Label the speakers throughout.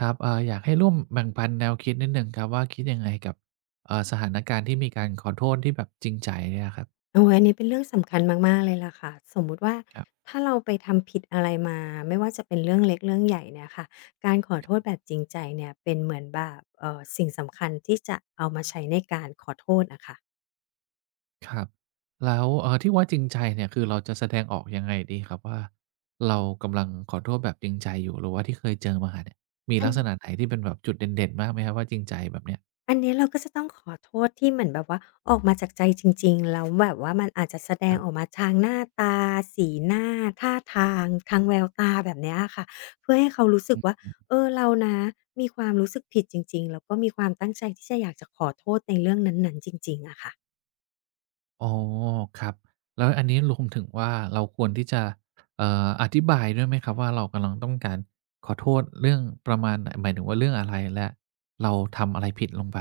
Speaker 1: ครับอยากให้ร่วมแบ่งปันแนวคิดนิดหนึ่งครับว่าคิดยังไงกับสถานการณ์ที่มีการขอโทษที่แบบจริงใจเนี่ยครับ
Speaker 2: โอ้ยอันนี้เป็นเรื่องสำคัญมากๆเลยล่ะค่ะ สมมุติว่า
Speaker 1: ครับ
Speaker 2: ถ้าเราไปทำผิดอะไรมา ไม่ว่าจะเป็นเรื่องเล็กเรื่องใหญ่เนี่ยค่ะ การขอโทษแบบจริงใจเนี่ยเป็นเหมือนแบบสิ่งสำคัญที่จะเอามาใช้ในการขอโทษอะค่ะ
Speaker 1: ครับแล้วที่ว่าจริงใจเนี่ยคือเราจะแสดงออกยังไงดีครับว่าเรากำลังขอโทษแบบจริงใจอยู่หรือว่าที่เคยเจอมาเนี่ยมี
Speaker 2: อัน
Speaker 1: ลักษณะไหนที่เป็นแบบจุดเด่นๆบ้างไหมครับว่าจริงใจแบบเนี้ย
Speaker 2: อันเนี้ยเราก็จะต้องขอโทษที่เหมือนแบบว่าออกมาจากใจจริงๆแล้วแบบว่ามันอาจจะแสด
Speaker 1: ค
Speaker 2: ง
Speaker 1: รั
Speaker 2: ออก
Speaker 1: บ
Speaker 2: มาทางหน้าตาสีหน้าท่าทางทางแววตาแบบเนี้ยอะค่ะเพื่อให้เขารู้สึกว่าเออเรานะมีความรู้สึกผิดจริงๆแล้วก็มีความตั้งใจที่จะอยากจะขอโทษในเรื่องนั้นๆจริงๆอะค่ะ
Speaker 1: อ๋อครับแล้วอันนี้รวมถึงว่าเราควรที่จะอธิบายด้วยไหมครับว่าเรากำลังต้องการขอโทษเรื่องประมาณไหนหมายถึงว่าเรื่องอะไรและเราทำอะไรผิดลงไป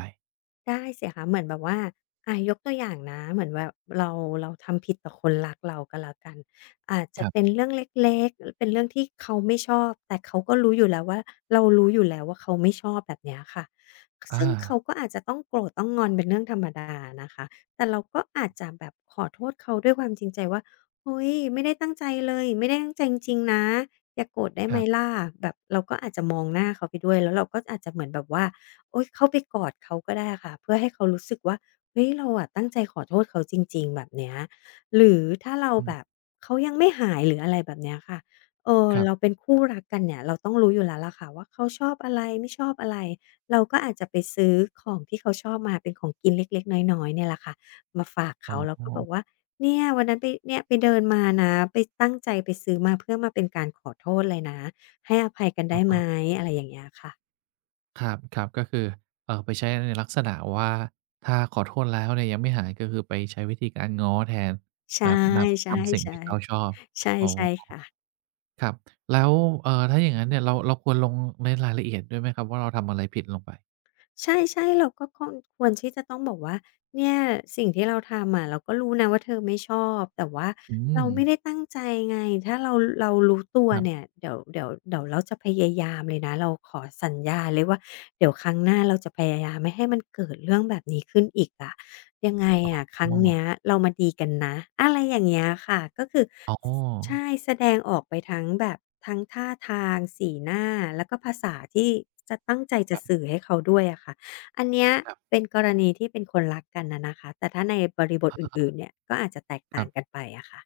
Speaker 2: ได้สิคะเหมือนแบบว่าอ่ายกตัวอย่างนะเหมือนแบบเราเราทำผิดต่อคนรักเราก็แล้วกันอาจจะ
Speaker 1: ครั
Speaker 2: เป็น
Speaker 1: บ
Speaker 2: เรื่องเล็กๆเป็นเรื่องที่เขาไม่ชอบแต่เขาก็รู้อยู่แล้วว่าเรารู้อยู่แล้วว่าเขาไม่ชอบแบบเนี้ยค่ะ
Speaker 1: อา
Speaker 2: ซึ่งเขาก็อาจจะต้องโกรธต้องงอนเป็นเรื่องธรรมดานะคะแต่เราก็อาจจะแบบขอโทษเขาด้วยความจริงใจว่าเฮ้ยไม่ได้ตั้งใจเลยไม่ได้ตั้งใจจริงๆนะอย่าโกรธได้
Speaker 1: ค
Speaker 2: ไหม
Speaker 1: รับ
Speaker 2: ล่ะแบบเราก็อาจจะมองหน้าเขาไปด้วยแล้วเราก็อาจจะเหมือนแบบว่า โอ๊ยเข้าไปกอดเขาก็ได้ค่ะเพื่อให้เขารู้สึกว่าเฮ้ยเราอะตั้งใจขอโทษเขาจริงๆแบบเนี้ยหรือถ้าเรา
Speaker 1: อื
Speaker 2: แบบ
Speaker 1: ม
Speaker 2: เขายังไม่หายหรืออะไรแบบเนี้ยค่ะเออ
Speaker 1: ครั
Speaker 2: เราเป็
Speaker 1: บ
Speaker 2: นคู่รักกันเนี่ยเราต้องรู้อยู่แล้วล่ะค่ะว่าเขาชอบอะไรไม่ชอบอะไรเราก็อาจจะไปซื้อของที่เขาชอบมาเป็นของกินเล็กๆน้อยๆเนี่ยแหละค่ะมาฝาก
Speaker 1: อ๋
Speaker 2: เขา
Speaker 1: อ
Speaker 2: แล้วก็บอกว่าเนี่ยวันนั้นไปเนี่ยไปเดินมานะไปตั้งใจไปซื้อมาเพื่อมาเป็นการขอโทษเลยนะให้อภัยกัน
Speaker 1: อ๋
Speaker 2: ได้ไหม
Speaker 1: อ
Speaker 2: อะไรอย่างเงี้ยค่ะ
Speaker 1: ๆครับๆก็คือไปใช้ในลักษณะว่าถ้าขอโทษแล้วเนี่ยยังไม่หายก็คือไปใช้วิธีการง้อแทน
Speaker 2: ใช่
Speaker 1: แบบนำทำสิ่งที่
Speaker 2: ๆ
Speaker 1: เขาชอบ
Speaker 2: ๆใช่
Speaker 1: อ๋อ
Speaker 2: ใช่ค่ะ
Speaker 1: ครับแล้วถ้าอย่างงั้นเนี่ยเราควรลงในรายละเอียดด้วยไหมครับว่าเราทำอะไรผิดลงไป
Speaker 2: ใช่ๆเราก็ควรที่จะต้องบอกว่าเนี่ยสิ่งที่เราทำอะเราก็รู้นะว่าเธอไม่ชอบแต่ว่า
Speaker 1: อื
Speaker 2: เรา
Speaker 1: ม
Speaker 2: ไม่ได้ตั้งใจไงถ้าเรารู้ตัว
Speaker 1: ครั
Speaker 2: เนี่
Speaker 1: บ
Speaker 2: ยเดี๋ยวเราจะพยายามเลยนะเราขอสัญญาเลยว่าเดี๋ยวครั้งหน้าเราจะพยายามไม่ให้มันเกิดเรื่องแบบนี้ขึ้นอีกอะ ยังไงอะครั้ง
Speaker 1: อ้อ
Speaker 2: เนี้ยเรามาดีกันนะอะไรอย่างเงี้ยค่ะก็คือ
Speaker 1: อ๋อ
Speaker 2: ใช่แสดงออกไปทั้งแบบทั้งท่าทางสีหน้าแล้วก็ภาษาที่จะตั้งใจ
Speaker 1: ค
Speaker 2: จะ
Speaker 1: รั
Speaker 2: สื่อ
Speaker 1: บ
Speaker 2: ให้เขาด้วยอะค่ะอันเนี้ย
Speaker 1: ครับ
Speaker 2: เป็นกรณีที่เป็นคนรักกันน่ะนะคะแต่ถ้าในบริบท
Speaker 1: อะ
Speaker 2: อ
Speaker 1: ฮะ
Speaker 2: ื่นๆเนี่ยก็อาจจะแตก
Speaker 1: ค
Speaker 2: ต่า
Speaker 1: รั
Speaker 2: งกัน
Speaker 1: บ
Speaker 2: ไปอะค่ะ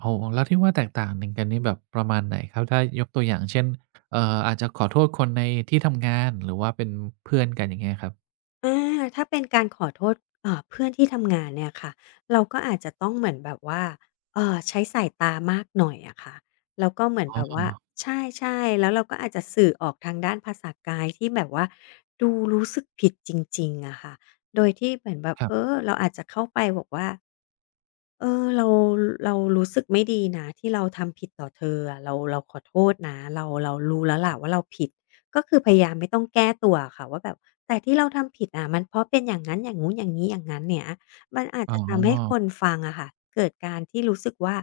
Speaker 1: โอ้โฮแล้วที่ว่าแตกต่างหนึ่งกันนี่แบบประมาณไหนครับถ้ายกตัวอย่างเช่นเอ่ออาจจะขอโทษคนในที่ทำงานหรือว่าเป็นเพื่อนกันอย่างเงี้ยครับ
Speaker 2: อาถ้าเป็นการขอโทษเอ่าเพื่อนที่ทำงานเนี่ยค่ะเราก็อาจจะต้องเหมือนแบบว่าใช้สายตามากหน่อยอะค่ะแล้วก็เหมือน
Speaker 1: อ๋
Speaker 2: แบบ
Speaker 1: อ
Speaker 2: ว่าใช่ๆแล้วเราก็อาจจะสื่อออกทางด้านภาษากายที่แบบว่าดูรู้สึกผิดจริงๆอะค่ะโดยที่เหมือนแบบ
Speaker 1: ครั
Speaker 2: เอ
Speaker 1: บ
Speaker 2: อเราอาจจะเข้าไปบอกว่า เออเราเรารู้สึกไม่ดีนะที่เราทำผิดต่อเธออะเราขอโทษนะเรารู้แล้วล่ะว่าเราผิดก็คือพยายามไม่ต้องแก้ตัวอะค่ะว่าแบบแต่ที่เราทำผิดอะมันเพราะเป็นอย่างงั้นอย่างงู้นอย่างงี้อย่างงั้นเนี้ยมันอาจ
Speaker 1: อ๋
Speaker 2: จะทำให้ค
Speaker 1: อ
Speaker 2: นฟังอะค่ะเกิดการที่รู้สึกว่า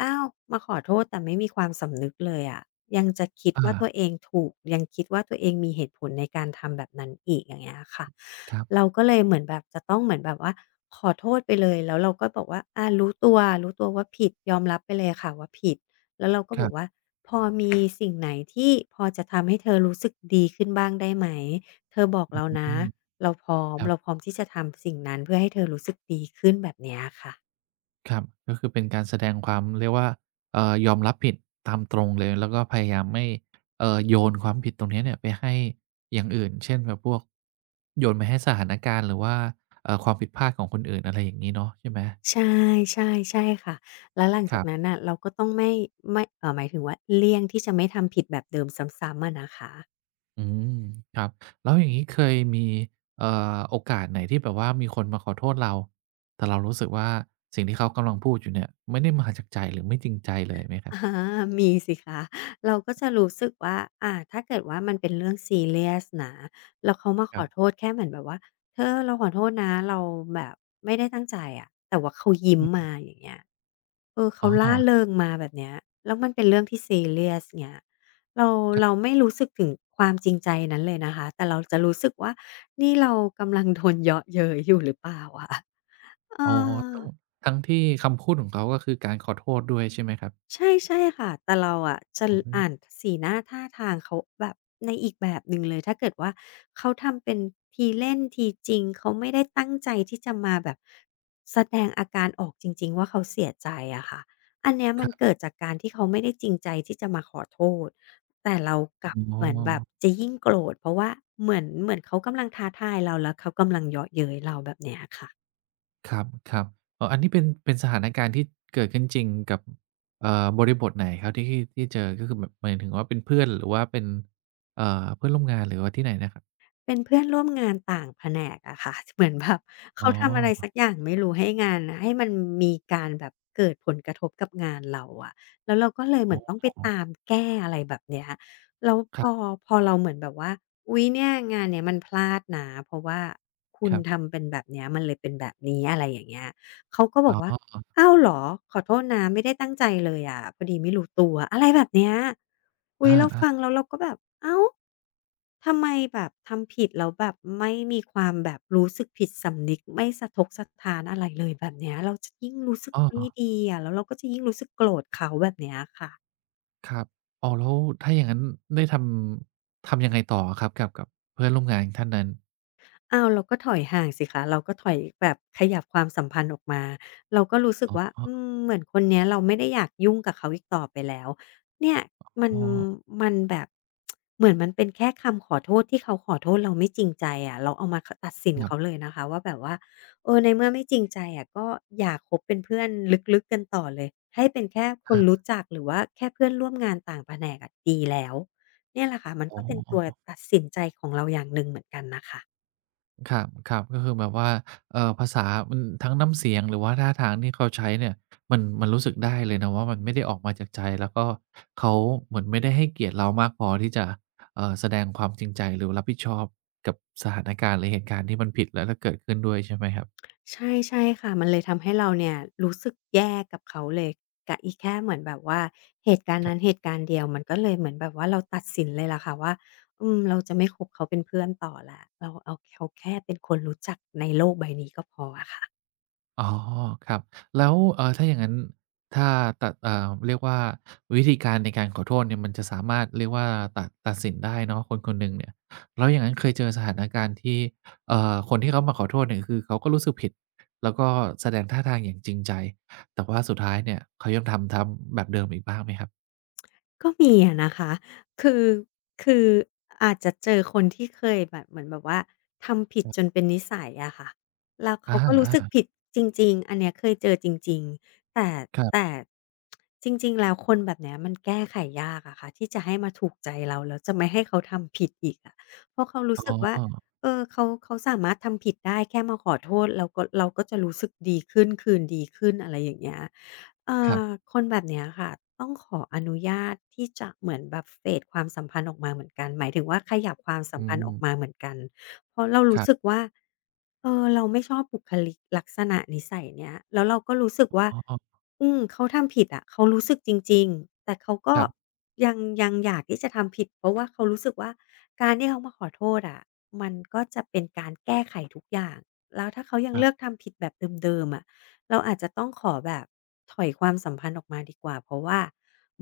Speaker 2: อ้าวมาขอโทษแต่ไม่มีความสำนึกเลยอะยังจะคิด
Speaker 1: อา
Speaker 2: ว่าตัวเองถูกยังคิดว่าตัวเองมีเหตุผลในการทำแบบนั้นอีกอย่างเงี้ยค่ะ
Speaker 1: ครับ
Speaker 2: เราก็เลยเหมือนแบบจะต้องเหมือนแบบว่าขอโทษไปเลยแล้วเราก็บอกว่าอารู้ตัวว่าผิดยอมรับไปเลยค่ะว่าผิดแล้วเราก็
Speaker 1: ค
Speaker 2: บอ
Speaker 1: รั
Speaker 2: กว่า
Speaker 1: บ
Speaker 2: พอมีสิ่งไหนที่พอจะทำให้เธอรู้สึกดีขึ้นบ้างได้ไหมเธอบอก
Speaker 1: อ
Speaker 2: เรานะ
Speaker 1: ืม
Speaker 2: เราพร้อม
Speaker 1: ครั
Speaker 2: เราพร้
Speaker 1: บ
Speaker 2: อมที่จะทำสิ่งนั้นเพื่อให้เธอรู้สึกดีขึ้นแบบเนี้ยค่ะ
Speaker 1: ครับก็คือเป็นการแสดงความเรียกว่ายอมรับผิดตามตรงเลยแล้วก็พยายามไม่โยนความผิดตรงเนี้ยเนี่ยไปให้อย่างอื่นเช่นแบบพวกโยนไปให้สถานการณ์หรือว่าความผิดพลาดของคนอื่นอะไรอย่างงี้เนาะใช่ไหม
Speaker 2: ใช่ใช่ใช่ค่ะแล้วหลัง
Speaker 1: ค
Speaker 2: จาก
Speaker 1: รั
Speaker 2: นั้น
Speaker 1: บ
Speaker 2: น่ะเราก็ต้องไม่ไม่เอ่อหมายถึงว่าเลี่ยงที่จะไม่ทำผิดแบบเดิมซ้ำๆอะนะคะ
Speaker 1: อืมครับแล้วอย่างงี้เคยมีโอกาสไหนที่แบบว่ามีคนมาขอโทษเราแต่เรารู้สึกว่าสิ่งที่เขากำลังพูดอยู่เนี่ยไม่ได้มาจากใจหรือไม่จริงใจเลยไหมค รั
Speaker 2: อ
Speaker 1: บ
Speaker 2: ามีสิคะเราก็จะรู้สึกว่าถ้าเกิดว่ามันเป็นเรื่องซีเรียสนะแล้วเขามาข
Speaker 1: ครั
Speaker 2: อโท
Speaker 1: บ
Speaker 2: ษแค่เหมือนแบบว่าเธอเราขอโทษนะเราแบบไม่ได้ตั้งใจอะแต่ว่าเขายิ้ม
Speaker 1: อืม
Speaker 2: มาอย่างเงี้ยเออเขา
Speaker 1: อ๋อ
Speaker 2: ร่าเริงมาแบบเนี้ยแล้วมันเป็นเรื่องที่ซีเรียสเงี้ยเราเราไม่รู้สึกถึงความจริงใจนั้นเลยนะคะแต่เราจะรู้สึกว่านี่เรากำลังโดนเยาะเย้ยอยู่หรือเปล่าอะ เอ
Speaker 1: อ๋อ
Speaker 2: อ
Speaker 1: ทั้งทั้งที่คำพูดของเขาก็คือการขอโทษด้วยใช่ไหมครับ
Speaker 2: ใช่ใช่ค่ะแต่เราอะจะ
Speaker 1: อืม
Speaker 2: อ่านสีหน้าท่าทางเขาแบบในอีกแบบหนึ่งเลยถ้าเกิดว่าเขาทำเป็นทีเล่นทีจริงเขาไม่ได้ตั้งใจที่จะมาแบบแสดงอาการออกจริงๆว่าเขาเสียใจอะค่ะอันเนี้ย
Speaker 1: ค
Speaker 2: มัน
Speaker 1: รั
Speaker 2: เกิด
Speaker 1: บ
Speaker 2: จากการที่เขาไม่ได้จริงใจที่จะมาขอโทษแต่เรากลับ
Speaker 1: อ๋อ
Speaker 2: เหมือนแบบจะยิ่งโกรธเพราะว่าเหมือนเขากำลังท้าทายเราแล้วเขากำลังเยาะเย้ยเราแบบเนี้ยค่ะ
Speaker 1: ครับๆอ๋ออันนี้เป็นเป็นสถานการณ์ที่เกิดขึ้นจริงกับบริบทไหนครับที่ที่ที่เจอก็คือแบบหมายถึงว่าเป็นเพื่อนหรือว่าเป็นเอ่อเพื่อนร่วมงานหรือว่าที่ไหนนะครับ
Speaker 2: เป็นเพื่อนร่วมงานต่างแผนกอะค่ะ เหมือนแบบ
Speaker 1: อ๋
Speaker 2: เขาทำอะไร
Speaker 1: อ
Speaker 2: สักอย่างไม่รู้ให้งานนะให้มันมีการแบบเกิดผลกระทบกับงานเราอะแล้วเราก็เลยเห
Speaker 1: อ๋
Speaker 2: มือ
Speaker 1: อ
Speaker 2: นต้องไปตามแก้อะไรแบบเนี้ยแล้ว
Speaker 1: ค
Speaker 2: พ
Speaker 1: รั
Speaker 2: อพอเราเหมือนแบบว่าอุ๊ยเนี่ยงานเนี้ยมันพลาดนะเพราะว่าคุณ
Speaker 1: บ
Speaker 2: ทำเป็นแบบเนี้ยมันเลยเป็นแบบนี้อะไรอย่างเงี้ย เขาก็บ
Speaker 1: ๆอ๋
Speaker 2: อกว่า
Speaker 1: อ
Speaker 2: อ้าวเหรอ ขอโทษนะ ไม่ได้ตั้งใจเลยอะพอดีไม่รู้ตัว อะไรแบบเนี้ย
Speaker 1: อ
Speaker 2: อุ๊ยเราฟัง
Speaker 1: า
Speaker 2: แล้วเราก็แบบอ้าวทำไมแบบทำผิดแล้วแบบไม่มีความแบบรู้สึกผิดสำนึกไม่สะทกสะท้านอะไรเลยแบบเนี้ยเราจะยิ่งรู้สึก
Speaker 1: ๆอ้อ
Speaker 2: ไม่ดีอะแล้วเราก็จะยิ่งรู้สึกโกรธเขาแบบเนี้ยค่ะ
Speaker 1: ครับอ้าวแล้วถ้าอย่างงั้นได้ททำยังไงต่ออะครับกับกับเพื่อนร่วมงานท่านนั้น
Speaker 2: อ้าวเราก็ถอยห่างสิคะเราก็ถอยแบบขยับความสัมพันธ์ออกมาเราก็รู้สึก
Speaker 1: อ๋
Speaker 2: ว่า
Speaker 1: อ
Speaker 2: อืมเหมือนคนเนี้ยเราไม่ได้อยากยุ่งกับเขาอีกต่อไปแล้วเนี่ยมัน
Speaker 1: อ๋อ
Speaker 2: มันแบบเหมือนมันเป็นแค่คำขอโทษที่เขาขอโทษเราไม่จริงใจอะเราเอามาขตัดสิน
Speaker 1: ครั
Speaker 2: เขา
Speaker 1: บ
Speaker 2: เลยนะคะว่าแบบว่าเออในเมื่อไม่จริงใจอะก็อย่าคบเป็นเพื่อนลึกๆกันต่อเลยให้เป็นแค่คน
Speaker 1: อา
Speaker 2: รู้จักหรือว่าแค่เพื่อนร่วมงานต่างแผนกอะดีแล้วเนี่ยแหละค่ะมัน
Speaker 1: อ๋
Speaker 2: ก็
Speaker 1: อ
Speaker 2: เป็นตัวตัดสินใจของเราอย่างหนึ่งเหมือนกันน่ะค่ะ
Speaker 1: ครับครับก็คือแบบว่าภาษามันทั้งน้ำเสียงหรือว่าท่าทางที่เขาใช้เนี่ยมันรู้สึกได้เลยนะว่ามันไม่ได้ออกมาจากใจแล้วก็เขาเหมือนไม่ได้ให้เกียรติเรามากพอที่จะแสดงความจริงใจหรือรับผิดชอบกับสถานการณ์หรือเหตุการณ์ที่มันผิดแล้วเกิดขึ้นด้วยใช่ไหมครับ
Speaker 2: ใช่ใช่ค่ะมันเลยทำให้เราเนี่ยรู้สึกแย่กับเขาเลยกะอีแค่เหมือนแบบว่าเหตุการณ์นั้นเหตุการณ์เดียวมันก็เลยเหมือนแบบว่าเราตัดสินเลยแหละค่ะว่าอืมเราจะไม่คบเขาเป็นเพื่อนต่อแล้วเราเอาเขาแค่เป็นคนรู้จักในโลกใบนี้ก็พออะค่ะ
Speaker 1: อ๋อครับแล้วถ้าอย่างงั้น ถ้าตัดเรียกว่าวิธีการในการขอโทษเนี่ยมันจะสามารถเรียกว่าตัดสินได้เนาะคนคนหนึ่งเนี่ย แล้วอย่างงั้นเคยเจอสถานการณ์ที่คนที่เขามาขอโทษเนี่ยคือเขาก็รู้สึกผิดแล้วก็แสดงท่าทางอย่างจริงใจแต่ว่าสุดท้ายเนี่ย เขายังทำแบบเดิมอีกบ้างไหมครับ
Speaker 2: ก็มีอะนะคะคือคืออาจจะเจอคนที่เคยแบบเหมือนแบบว่าทำผิดจนเป็นนิสัยอะค่ะ แล้วเขาก็รู้
Speaker 1: อา
Speaker 2: สึก
Speaker 1: ๆ
Speaker 2: ผิดจริงๆ อันเนี้ยเคยเจอจริงๆแต่
Speaker 1: ครั
Speaker 2: แต่
Speaker 1: บ
Speaker 2: จริงๆแล้วคนแบบเนี้ยมันแก้ไขยากอะค่ะที่จะให้มาถูกใจเรา แล้วจะไม่ให้เขาทำผิดอีกอะเพราะเขารู้สึ
Speaker 1: อ๋
Speaker 2: กว่า
Speaker 1: อ
Speaker 2: เออเขาสามารถทำผิดได้แค่มาขอโทษ เราก็จะรู้สึกดีขึ้นคืนดีขึ้นอะไรอย่างเงี้ย อ่
Speaker 1: ครั
Speaker 2: า
Speaker 1: บ
Speaker 2: คนแบบเนี้ยค่ะต้องขออนุญาตที่จะเหมือนแบบเ a d e ความสัมพันธ์ออกมาเหมือนกันหมายถึงว่าขยับความสั
Speaker 1: อื
Speaker 2: มพันธ์ออกมา
Speaker 1: ม
Speaker 2: เหมือนกันเพราะเรา
Speaker 1: ค
Speaker 2: รู้
Speaker 1: รั
Speaker 2: สึก
Speaker 1: บ
Speaker 2: ว่าเออเราไม่ชอบบุคลิกลักษณะนิสัยเนี้ยแล้วเราก็รู้สึกว่า
Speaker 1: อ๋อ
Speaker 2: อืมเขาทำผิดอะเขารู้สึกจริงๆแต่เขาก็
Speaker 1: คร
Speaker 2: ยังยังอยากที่จะทำผิดเพราะว่าเขารู้สึกว่าการที่เขามาขอโทษอะมันก็จะเป็นการแก้ไขทุกอย่างแล้วถ้าเขายัง
Speaker 1: ั
Speaker 2: เลื
Speaker 1: บ
Speaker 2: อก
Speaker 1: ๆ
Speaker 2: ทำผิดแบบเดิมๆอะ เราอาจจะต้องขอแบบถอยความสัมพันธ์ออกมาดีกว่าเพราะว่า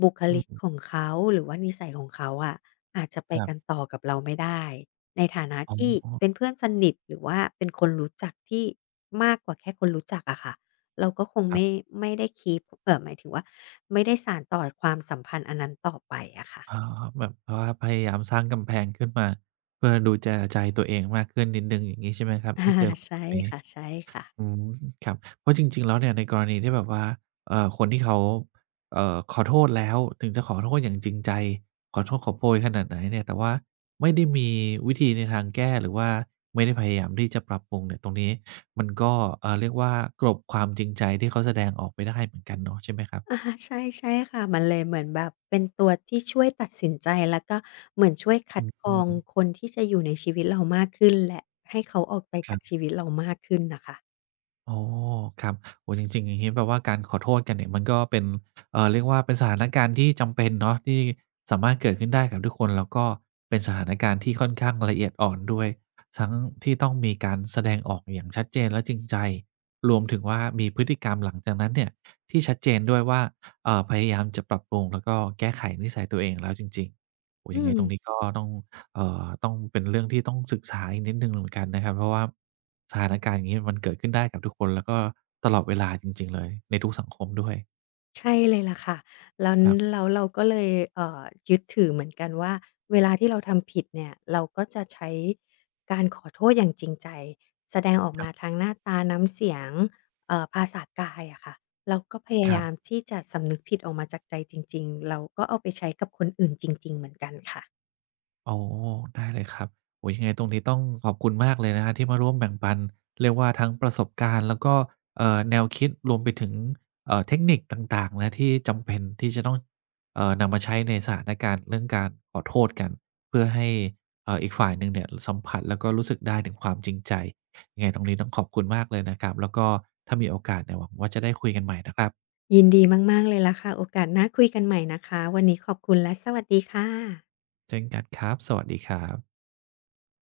Speaker 2: บุค
Speaker 1: อื
Speaker 2: ลิก
Speaker 1: ม
Speaker 2: ของเขาหรือว่านิสัยของเขาอะอาจจะไป
Speaker 1: ครั
Speaker 2: กัน
Speaker 1: บ
Speaker 2: ต่อกับเราไม่ได้ในฐานะ
Speaker 1: อ๋
Speaker 2: ที่เป็น
Speaker 1: อ
Speaker 2: เพื่อนสนิทหรือว่าเป็นคนรู้จักที่มากกว่าแค่คนรู้จักอะค่ะเราก็คง
Speaker 1: ครั
Speaker 2: ไม่
Speaker 1: บ
Speaker 2: ไม่ได้ keep หมายถึงว่าไม่ได้สานต่อความสัมพันธ์อันนั้นต่อไปอะค่ะ
Speaker 1: อ๋อแบบว่าพยายามสร้างกำแพงขึ้นมาเพื่อดูแลใจตัวเองมากขึ้นนิดหนึ่งอย่างงี้ใช่ไหมครับถ้าเจ อ
Speaker 2: อา
Speaker 1: คน
Speaker 2: ใช่
Speaker 1: แบบนี้
Speaker 2: ค่ะๆ
Speaker 1: อืมครับเพราะจริงๆแล้วเนี่ยในกรณีที่แบบว่าคนที่เขาขอโทษแล้วถึงจะขอโทษอย่างจริงใจขอโทษขอโพยขนาดไหนเนี่ยแต่ว่าไม่ได้มีวิธีในทางแก้หรือว่าไม่ได้พยายามที่จะปรับปรุงเนี่ยตรงนี้มันก็เรียกว่ากลบความจริงใจที่เขาแสดงออกไปได้เหมือนกันเนาะใช่ไหมครับ
Speaker 2: อาใช่ใช่ค่ะมันเลยเหมือนแบบเป็นตัวที่ช่วยตัดสินใจแล้วก็เหมือนช่วยคั
Speaker 1: อื
Speaker 2: ดกรองค
Speaker 1: ม
Speaker 2: นที่จะอยู่ในชีวิตเรามากขึ้นและให้เขาออกไป
Speaker 1: ค
Speaker 2: จา
Speaker 1: รั
Speaker 2: กชี
Speaker 1: บ
Speaker 2: วิตเรามากขึ้นน่ะค่ะ
Speaker 1: อ๋อครับโอ้จริงๆอย่างงี้แปลว่าการขอโทษกันเนี่ยมันก็เป็นเรียกว่าเป็นสถานการณ์ที่จำเป็นเนาะที่สามารถเกิดขึ้นได้กับทุกคนแล้วก็เป็นสถานการณ์ที่ค่อนข้างละเอียดอ่อนด้วยทั้งที่ต้องมีการแสดงออกอย่างชัดเจนและจริงใจรวมถึงว่ามีพฤติกรรมหลังจากนั้นเนี่ยที่ชัดเจนด้วยว่าพยายามจะปรับปรุงแล้วก็แก้ไขนิสัยตัวเองแล้วจริงๆโอ้
Speaker 2: อื
Speaker 1: ยังไงตรงนี้
Speaker 2: ม
Speaker 1: ก็ต้อง ต้องเป็นเรื่องที่ต้องศึกษาอีกนิดหนึ่งเหมือนกันนะครับเพราะว่าสถานการณ์อย่างงี้มันเกิดขึ้นได้กับทุกคนแล้วก็ตลอดเวลาจริงๆเลยในทุกสังคมด้วย
Speaker 2: ใช่เลยล่ะค่ะแล้ว
Speaker 1: ครับ
Speaker 2: แล้วเราก็เลยเอ่อยึดถือเหมือนกันว่าเวลาที่เราทำผิดเนี่ยเราก็จะใช้การขอโทษอย่างจริงใจแสดงออก
Speaker 1: ครั
Speaker 2: มา
Speaker 1: บ
Speaker 2: ทางหน้าตาน้ำเสียงภาษากายอะค่ะเราก็พยา
Speaker 1: ครั
Speaker 2: ยาม
Speaker 1: บ
Speaker 2: ที่จะสำนึกผิดออกมาจากใจจริงๆเราก็เอาไปใช้กับคนอื่นจริงๆเหมือนกันค่ะ
Speaker 1: อ๋อได้เลยครับโอ้โฮยังไงตรงนี้ต้องขอบคุณมากเลยนะครับที่มาร่วมแบ่งปันเรียกว่าทั้งประสบการณ์แล้วก็แนวคิดรวมไปถึงเทคนิคต่างๆนะที่จำเป็นที่จะต้องนำมาใช้ในสถานการณ์เรื่องการขอโทษกันเพื่อให้อีกฝ่ายหนึ่งเนี่ยสัมผัสแล้วก็รู้สึกได้ถึงความจริงใจยังไงตรงนี้ต้องขอบคุณมากเลยนะครับแล้วก็ถ้ามีโอกาสเนี่ยหวังว่าจะได้คุยกันใหม่นะครับ
Speaker 2: ยินดีมากๆเลยล่ะค่ะโอกาสหน้าคุยกันใหม่นะคะวันนี้ขอบคุณและสวัสดีค่ะ
Speaker 1: เช่นกันครับสวัสดีครับ